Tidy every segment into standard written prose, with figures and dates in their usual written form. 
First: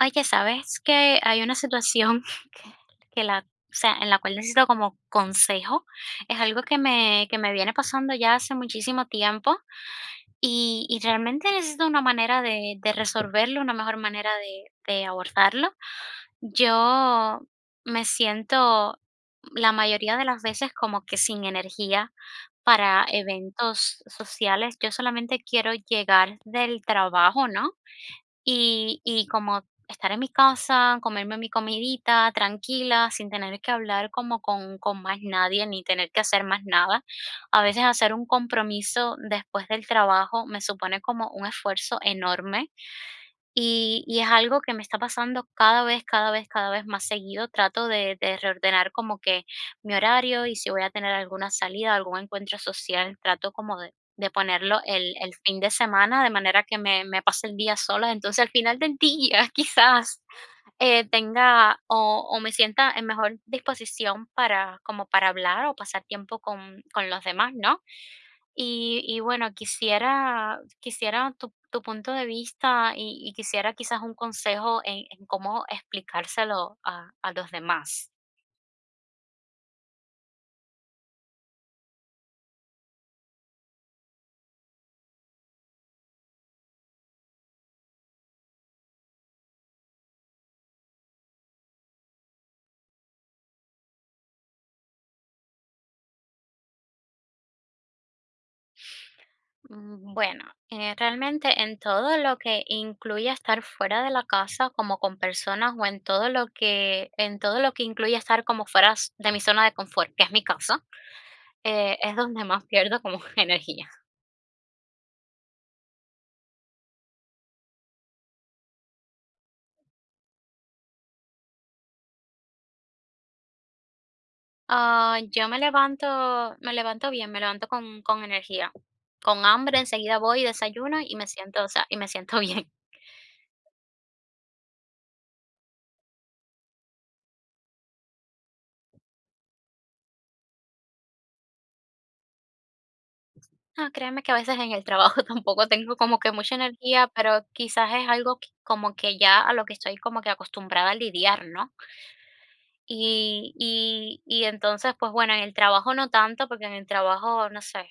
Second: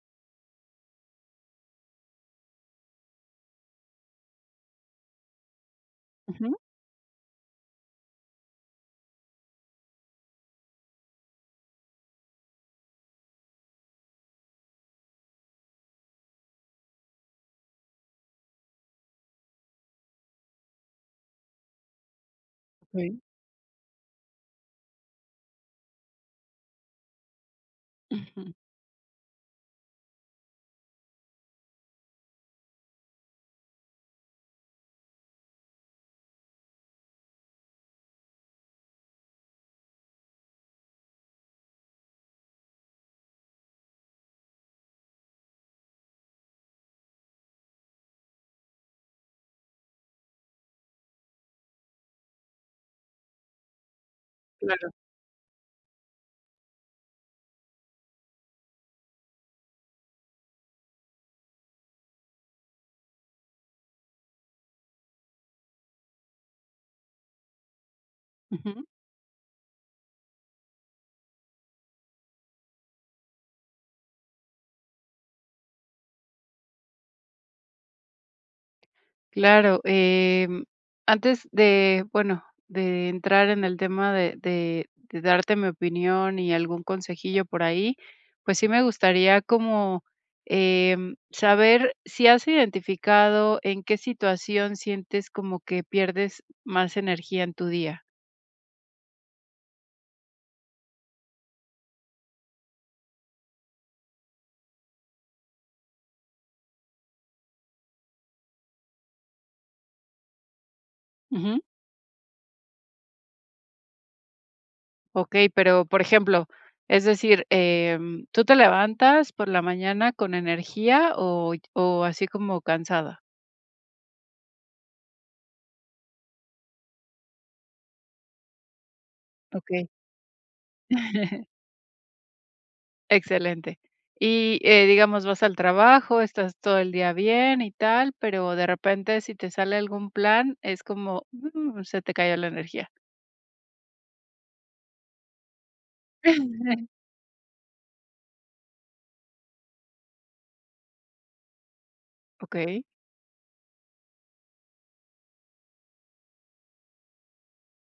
Oye, ¿sabes que hay una situación que que la en la cual necesito como consejo? Es Ujú. algo que me viene pasando ya hace muchísimo tiempo y realmente necesito una manera de resolverlo, una mejor manera de abordarlo. Yo me siento la mayoría de las veces como que sin energía para Okey. eventos sociales. Yo solamente quiero llegar del trabajo, ¿no? Ujú. Y como estar en mi casa, comerme mi comidita tranquila, sin tener que hablar como con más nadie, ni tener que hacer más nada. A veces hacer un compromiso después del trabajo me supone como un esfuerzo enorme, y es algo que me está pasando cada vez, cada vez, cada vez más seguido. Trato de reordenar como que mi horario y si voy a tener alguna salida, algún encuentro social, trato como de ponerlo Claro. el fin de semana, de manera que me pase el día sola. Entonces, al final del día, quizás, tenga o me sienta en mejor disposición para como para hablar o pasar tiempo con los demás, ¿no? Ujú. Y bueno, quisiera tu punto de vista y quisiera quizás un consejo en cómo explicárselo a los demás. Claro, antes de, bueno, de entrar en el tema de darte mi opinión y algún consejillo por ahí, pues sí me gustaría saber si has identificado en qué situación sientes como que pierdes más energía en tu día. Mm, Bueno, realmente en todo lo que incluye estar fuera de la casa como con personas o en todo lo que, en todo lo que incluye estar como de mi zona de confort, que es mi casa. Es donde más pierdo como energía. Okey, pero, por ejemplo, es decir, ¿tú te levantas por la mañana con energía o así como cansada? Ah, yo me levanto bien, me levanto con energía, con hambre, Okey. enseguida voy, desayuno y me siento, o sea, y me siento bien. Excelente. Y, digamos, vas al trabajo, estás todo el día bien y tal, pero de repente, si te sale algún plan, es como, se te cayó la energía. Ah, créeme que a veces en el trabajo tampoco tengo como que mucha energía, pero quizás es algo que como que ya a lo que estoy como que acostumbrada a lidiar, ¿no? Okey. Y entonces, pues, bueno, en el trabajo no tanto, porque en el trabajo, no sé,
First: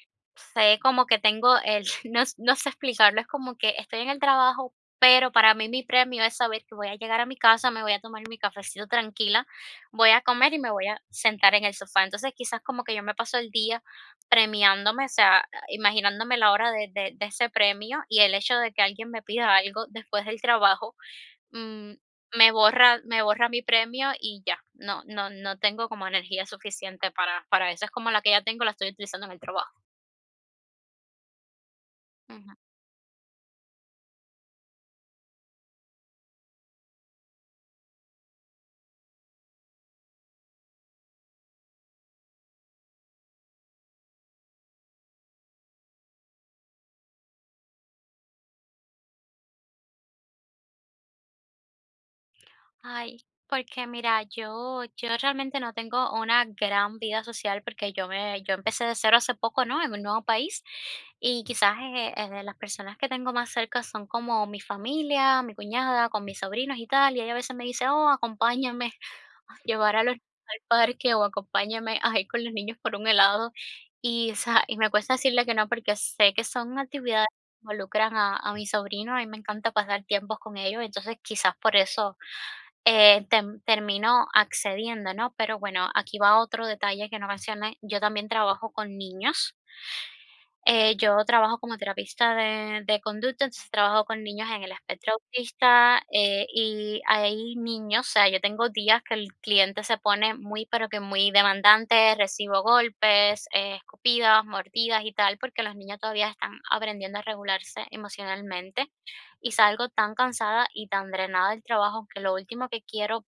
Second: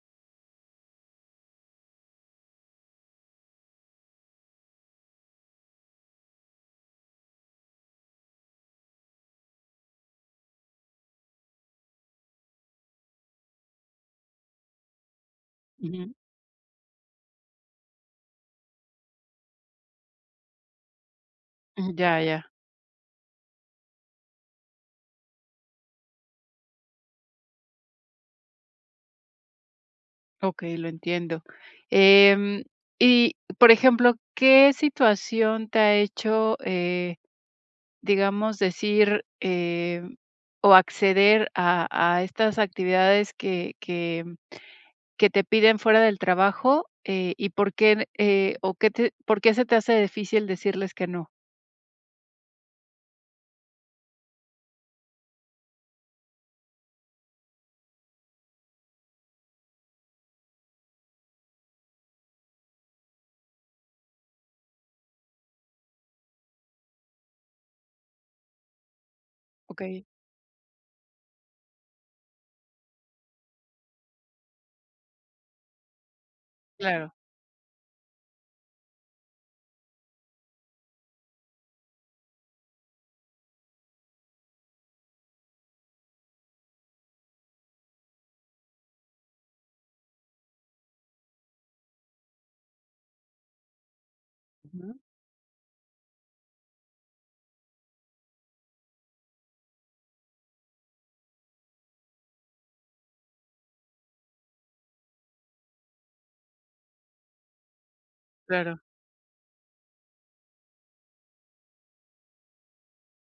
sé como que tengo el no sé explicarlo, es como que estoy en el trabajo, pero para mí mi premio es saber que voy a llegar a mi casa, me voy a tomar mi cafecito tranquila, voy a comer y me voy a sentar en el sofá. Entonces, quizás como que yo me paso el día premiándome, o sea, Ujú. imaginándome la hora de ese premio, y el hecho de que alguien me pida algo después del trabajo Mm, Ya, ya. me borra mi premio y ya, no tengo como energía suficiente para eso, es como la que ya tengo, la estoy utilizando en el trabajo. Okey, lo entiendo. Ujú. Em, y, por ejemplo, ¿qué situación te ha hecho, digamos, decir, o acceder a estas actividades que te piden fuera del trabajo, y por qué, o qué te por qué se te hace difícil decirles que no? Ay, porque mira, yo realmente no tengo una gran vida social porque yo empecé de cero hace poco, ¿no?, en un nuevo país, y quizás, las personas que tengo más cerca son como mi familia, mi cuñada, con mis sobrinos y tal, y ella a veces me dice: "Oh, acompáñame a llevar a Okey. los niños al parque", o "Acompáñame a ir con los niños por un helado". Y, o sea, y me cuesta decirle que no, porque sé que son Claro, actividades que involucran a mi sobrino, a mí me encanta pasar tiempos con ellos, entonces quizás por eso termino accediendo, ¿no? Pero bueno, aquí va otro detalle que no mencioné, yo también trabajo con niños. Yo trabajo como terapista de conducta, entonces trabajo con niños en el Ujú, espectro autista. Y hay niños, o sea, yo tengo días que el cliente se pone muy, pero que muy demandante, recibo golpes, escupidas, mordidas y tal, porque los niños todavía están aprendiendo a regularse claro, emocionalmente y salgo tan cansada y tan drenada del trabajo que lo último que quiero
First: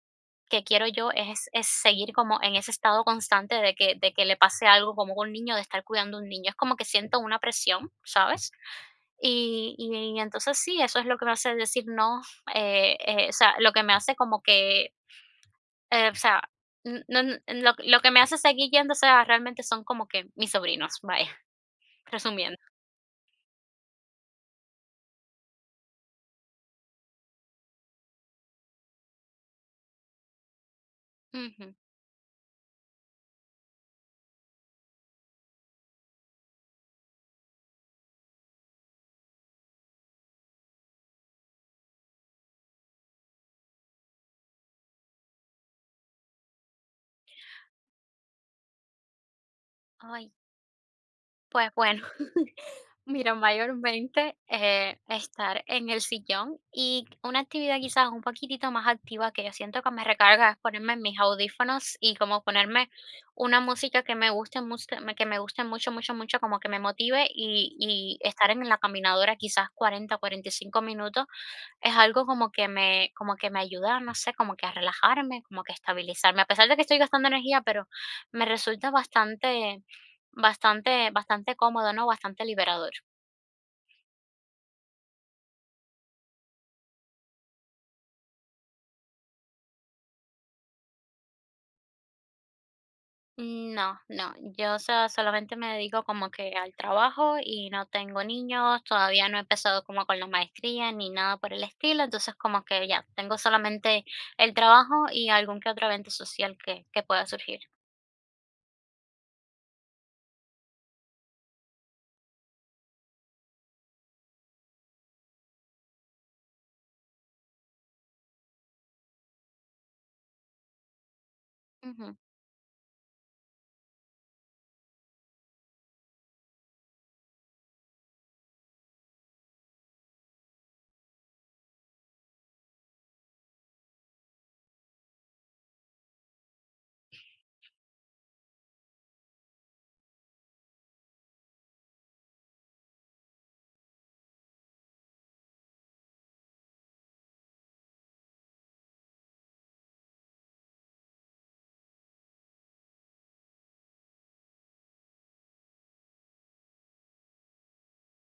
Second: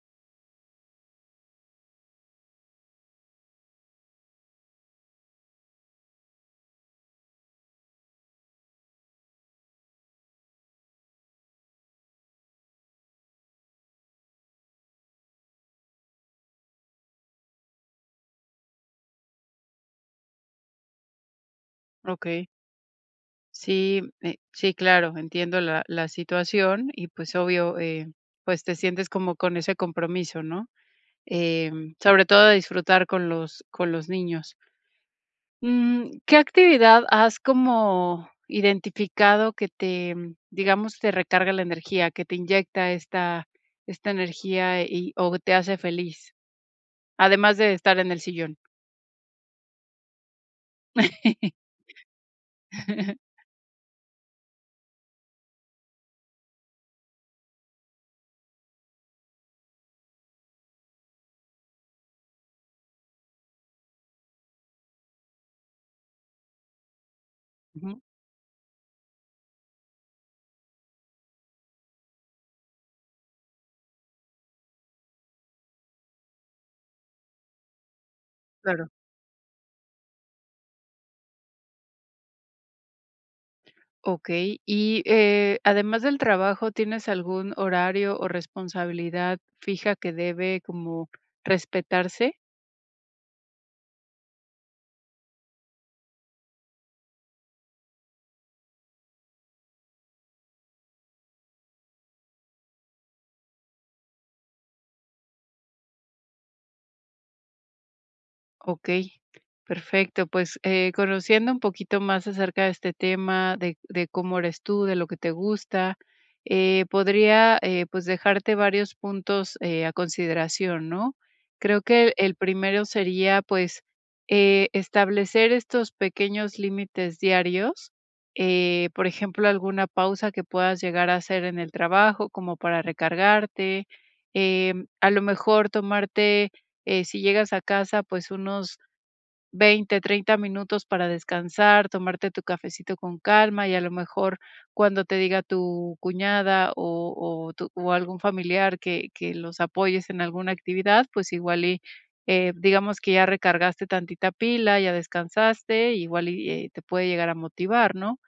que quiero yo es seguir como en ese estado constante de que le pase algo como con un niño, de estar cuidando a un niño. Es como que siento una presión, ¿sabes? Y entonces sí, eso es lo que me hace decir no, o sea, lo que me hace como que, o sea, n no n lo que me hace seguir yendo, o sea, realmente son como que mis sobrinos, vaya, okey. resumiendo. Sí, sí, claro, entiendo la la situación y, pues, obvio, pues, te sientes como con ese compromiso, ¿no? Ujú. Em, sobre todo de disfrutar con los niños. Mm, ¿qué actividad has como identificado que te, digamos, te recarga la energía, que te inyecta esta energía y o te hace feliz? Además de estar en el sillón. Ay. Pues bueno, mira, mayormente estar en el sillón y una actividad quizás un poquitito más activa que yo siento que me recarga es ponerme mis audífonos y como ponerme una música que me guste mucho, que me guste mucho, mucho, mucho, como que me motive Ujú, y estar en la caminadora quizás 40, 45 minutos es algo como que me ayuda, no sé, como que a relajarme, como que a estabilizarme, a pesar de que estoy gastando energía, pero me claro. resulta bastante bastante cómodo, ¿no? Bastante liberador. Okey. Y, además del trabajo, ¿tienes algún horario o responsabilidad fija que debe como respetarse? No, no, yo, o solamente me dedico como que al trabajo y no tengo niños, todavía no he empezado como con la maestría ni nada por el estilo, entonces como que ya, tengo solamente el trabajo y algún que otro evento social que pueda surgir. Ok, perfecto. Pues conociendo un poquito más acerca de este tema, de cómo eres tú, de lo que te gusta, podría pues dejarte varios puntos a consideración, ¿no? Creo que Ujú, el primero sería pues establecer estos pequeños límites diarios, por ejemplo, alguna pausa que puedas llegar a hacer en el trabajo como para recargarte, a lo mejor tomarte si llegas a casa, pues unos 20, 30 minutos para descansar, tomarte tu cafecito con calma y a lo mejor cuando te diga tu cuñada o algún familiar que los apoyes en alguna actividad, pues igual y digamos que ya recargaste tantita pila, ya descansaste, igual y te puede llegar a motivar, ¿no?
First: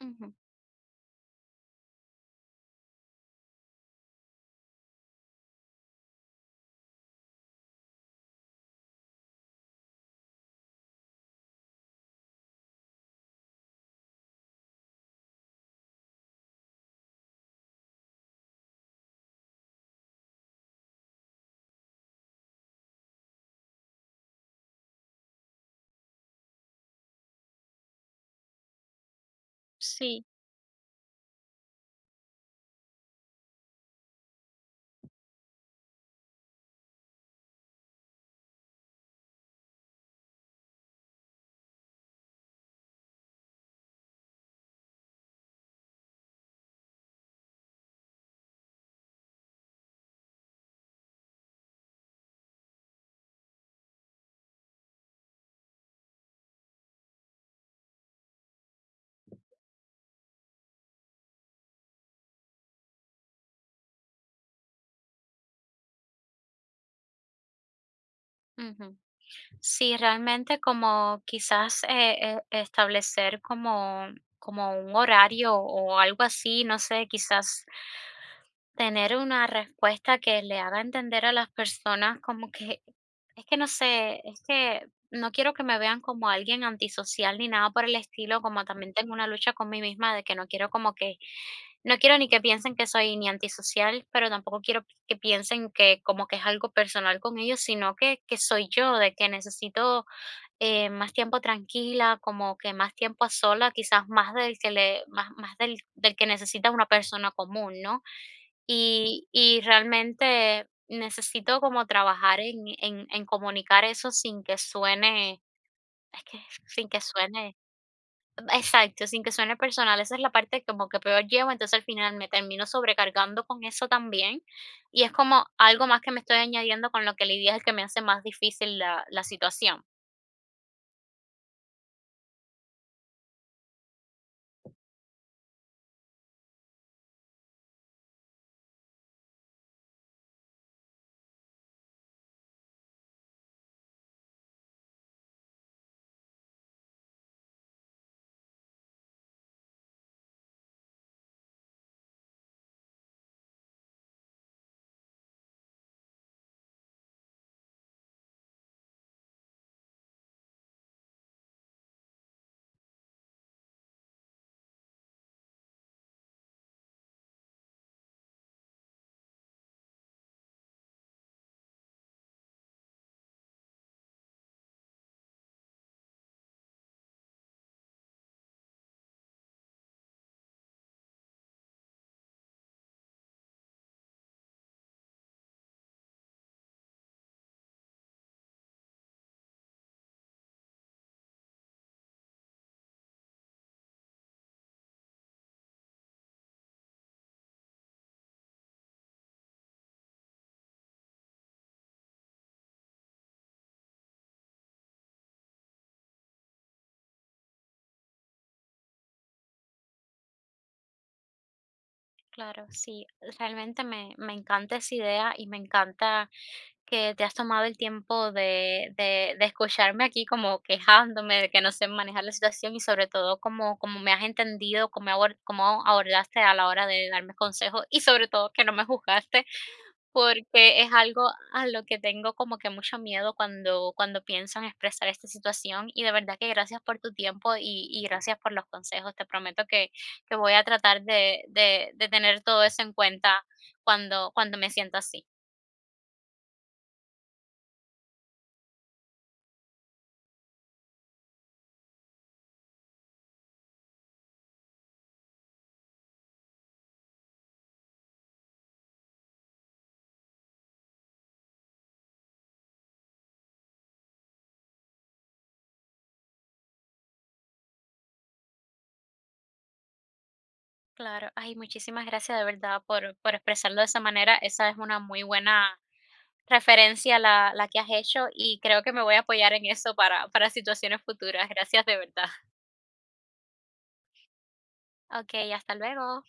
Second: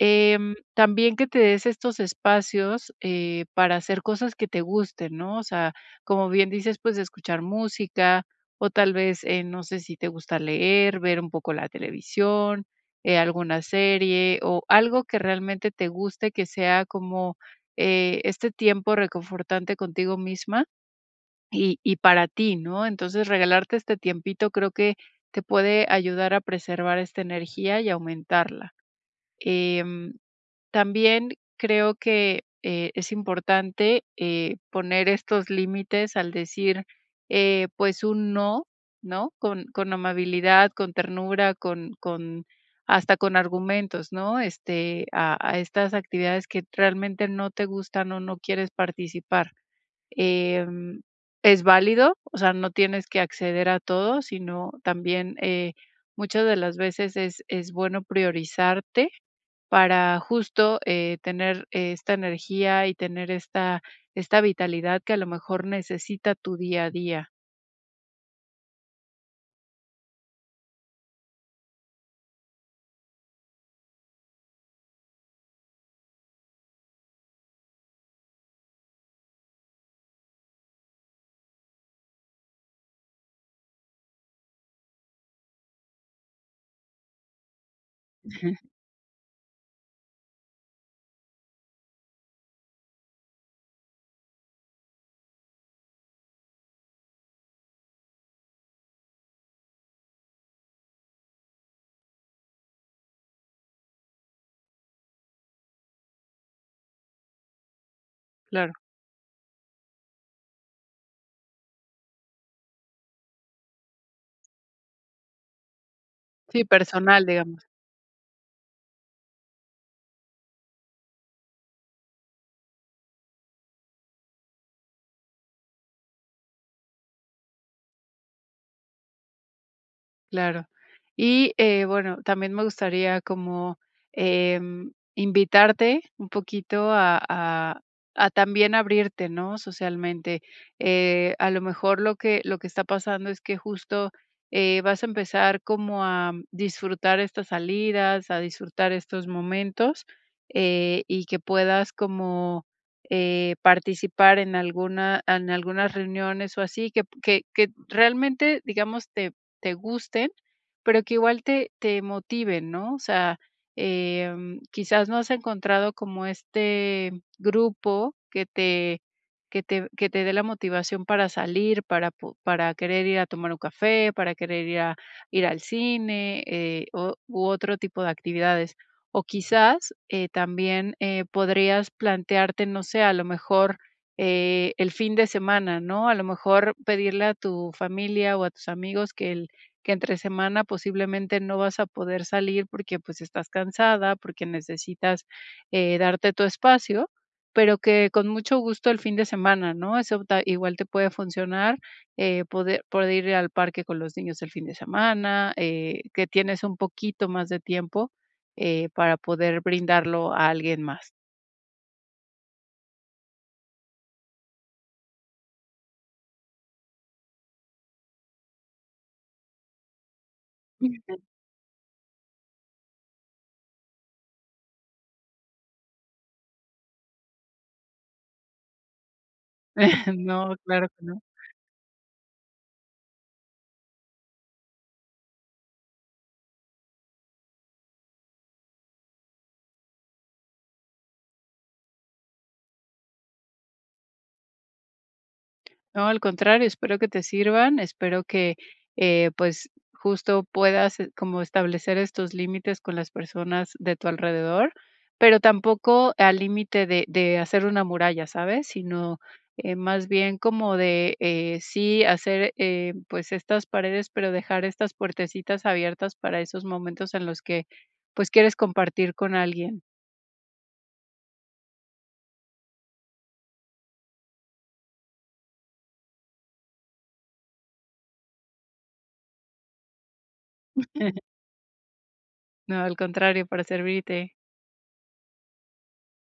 ujú, también que te des estos espacios, para hacer cosas que te gusten, ¿no? O sea, como bien dices, pues, escuchar música, o tal vez, no sé si te gusta leer, ver un poco la televisión, alguna serie, o algo que realmente te guste, que sea como, este tiempo reconfortante contigo misma y para ti, ¿no? Entonces, regalarte este tiempito creo que te puede ayudar a preservar esta energía y aumentarla. Em, sí, también creo que, es importante, poner estos límites al decir, pues, un no, ¿no? Con amabilidad, con ternura, con hasta con argumentos, ¿no? Este, a estas actividades que realmente no te gustan o no quieres participar. Em, es válido, o sea, no tienes que acceder a todo, sino también, muchas de las veces es bueno priorizarte para justo, tener esta energía y tener esta esta vitalidad que a lo mejor necesita tu día a día. ujú. Sí, realmente como quizás establecer como, como un horario o algo así, no sé, quizás tener una respuesta que le haga entender a las personas como que, es que no sé, es que no quiero que me vean como alguien antisocial ni nada por el estilo, como también tengo una lucha con mí misma de que no quiero como que no quiero ni que piensen que soy ni antisocial, pero tampoco quiero que piensen que como que es algo personal con ellos, sino que soy yo, de que necesito más tiempo tranquila, como que más tiempo a sola, quizás más del que le, más, más del, del que necesita una persona común, ¿no? Claro. Y realmente necesito como trabajar en comunicar eso sin que suene, es que Sí, sin que personal, suene. digamos. Exacto, sin que suene personal, esa es la parte como que peor llevo, entonces al final me termino sobrecargando con eso también, y es como algo más que me estoy añadiendo con lo que lidias, que me hace más difícil la situación. Claro. Y, bueno, también me gustaría como, invitarte un poquito a a también abrirte, ¿no?, socialmente. A lo mejor lo que está pasando es que justo, vas a empezar como a disfrutar estas salidas, a disfrutar estos momentos, y que puedas como, participar en alguna en algunas reuniones o así, que realmente, digamos, te te gusten, pero que igual te te motiven, ¿no? O sea, quizás no has encontrado como este grupo que te dé la motivación para salir, para querer ir a tomar un café, para querer ir a ir al cine, o u otro tipo de actividades. O quizás, también, podrías plantearte, no sé, a lo mejor, el fin de semana, ¿no? A lo mejor pedirle a tu familia o a tus amigos que el que entre semana posiblemente no vas a poder salir porque pues estás cansada, porque necesitas darte tu espacio, pero que con mucho gusto el fin de semana, ¿no? Eso igual te puede funcionar, poder, poder ir al parque con los niños el fin de semana, que tienes un poquito más de tiempo para poder brindarlo a alguien más. Claro, sí, realmente me encanta esa idea y me encanta que te has tomado el tiempo de escucharme aquí como quejándome de que no sé manejar la situación y sobre todo como me has entendido, cómo abordaste a la hora de darme consejos y sobre todo que no me juzgaste. No, Porque claro es que no. algo a lo que tengo como que mucho miedo cuando pienso en expresar esta situación, y de verdad que gracias por tu tiempo y gracias por los consejos. Te prometo que voy a tratar de tener todo eso en cuenta cuando me sienta así. No, al contrario, espero que te sirvan, espero que, pues, justo puedas como establecer estos límites con las personas de tu alrededor, pero tampoco al límite de hacer una muralla, ¿sabes? Sino, más bien como de, sí hacer, pues, estas paredes, pero dejar estas puertecitas abiertas para esos momentos en los que, pues, quieres compartir con alguien. Claro. Ay, muchísimas gracias de verdad por expresarlo de esa manera. Esa es una muy buena referencia la que has hecho, y creo que me voy a apoyar en eso para situaciones futuras. Gracias de verdad. No, al contrario, para servirte. Okey, hasta luego.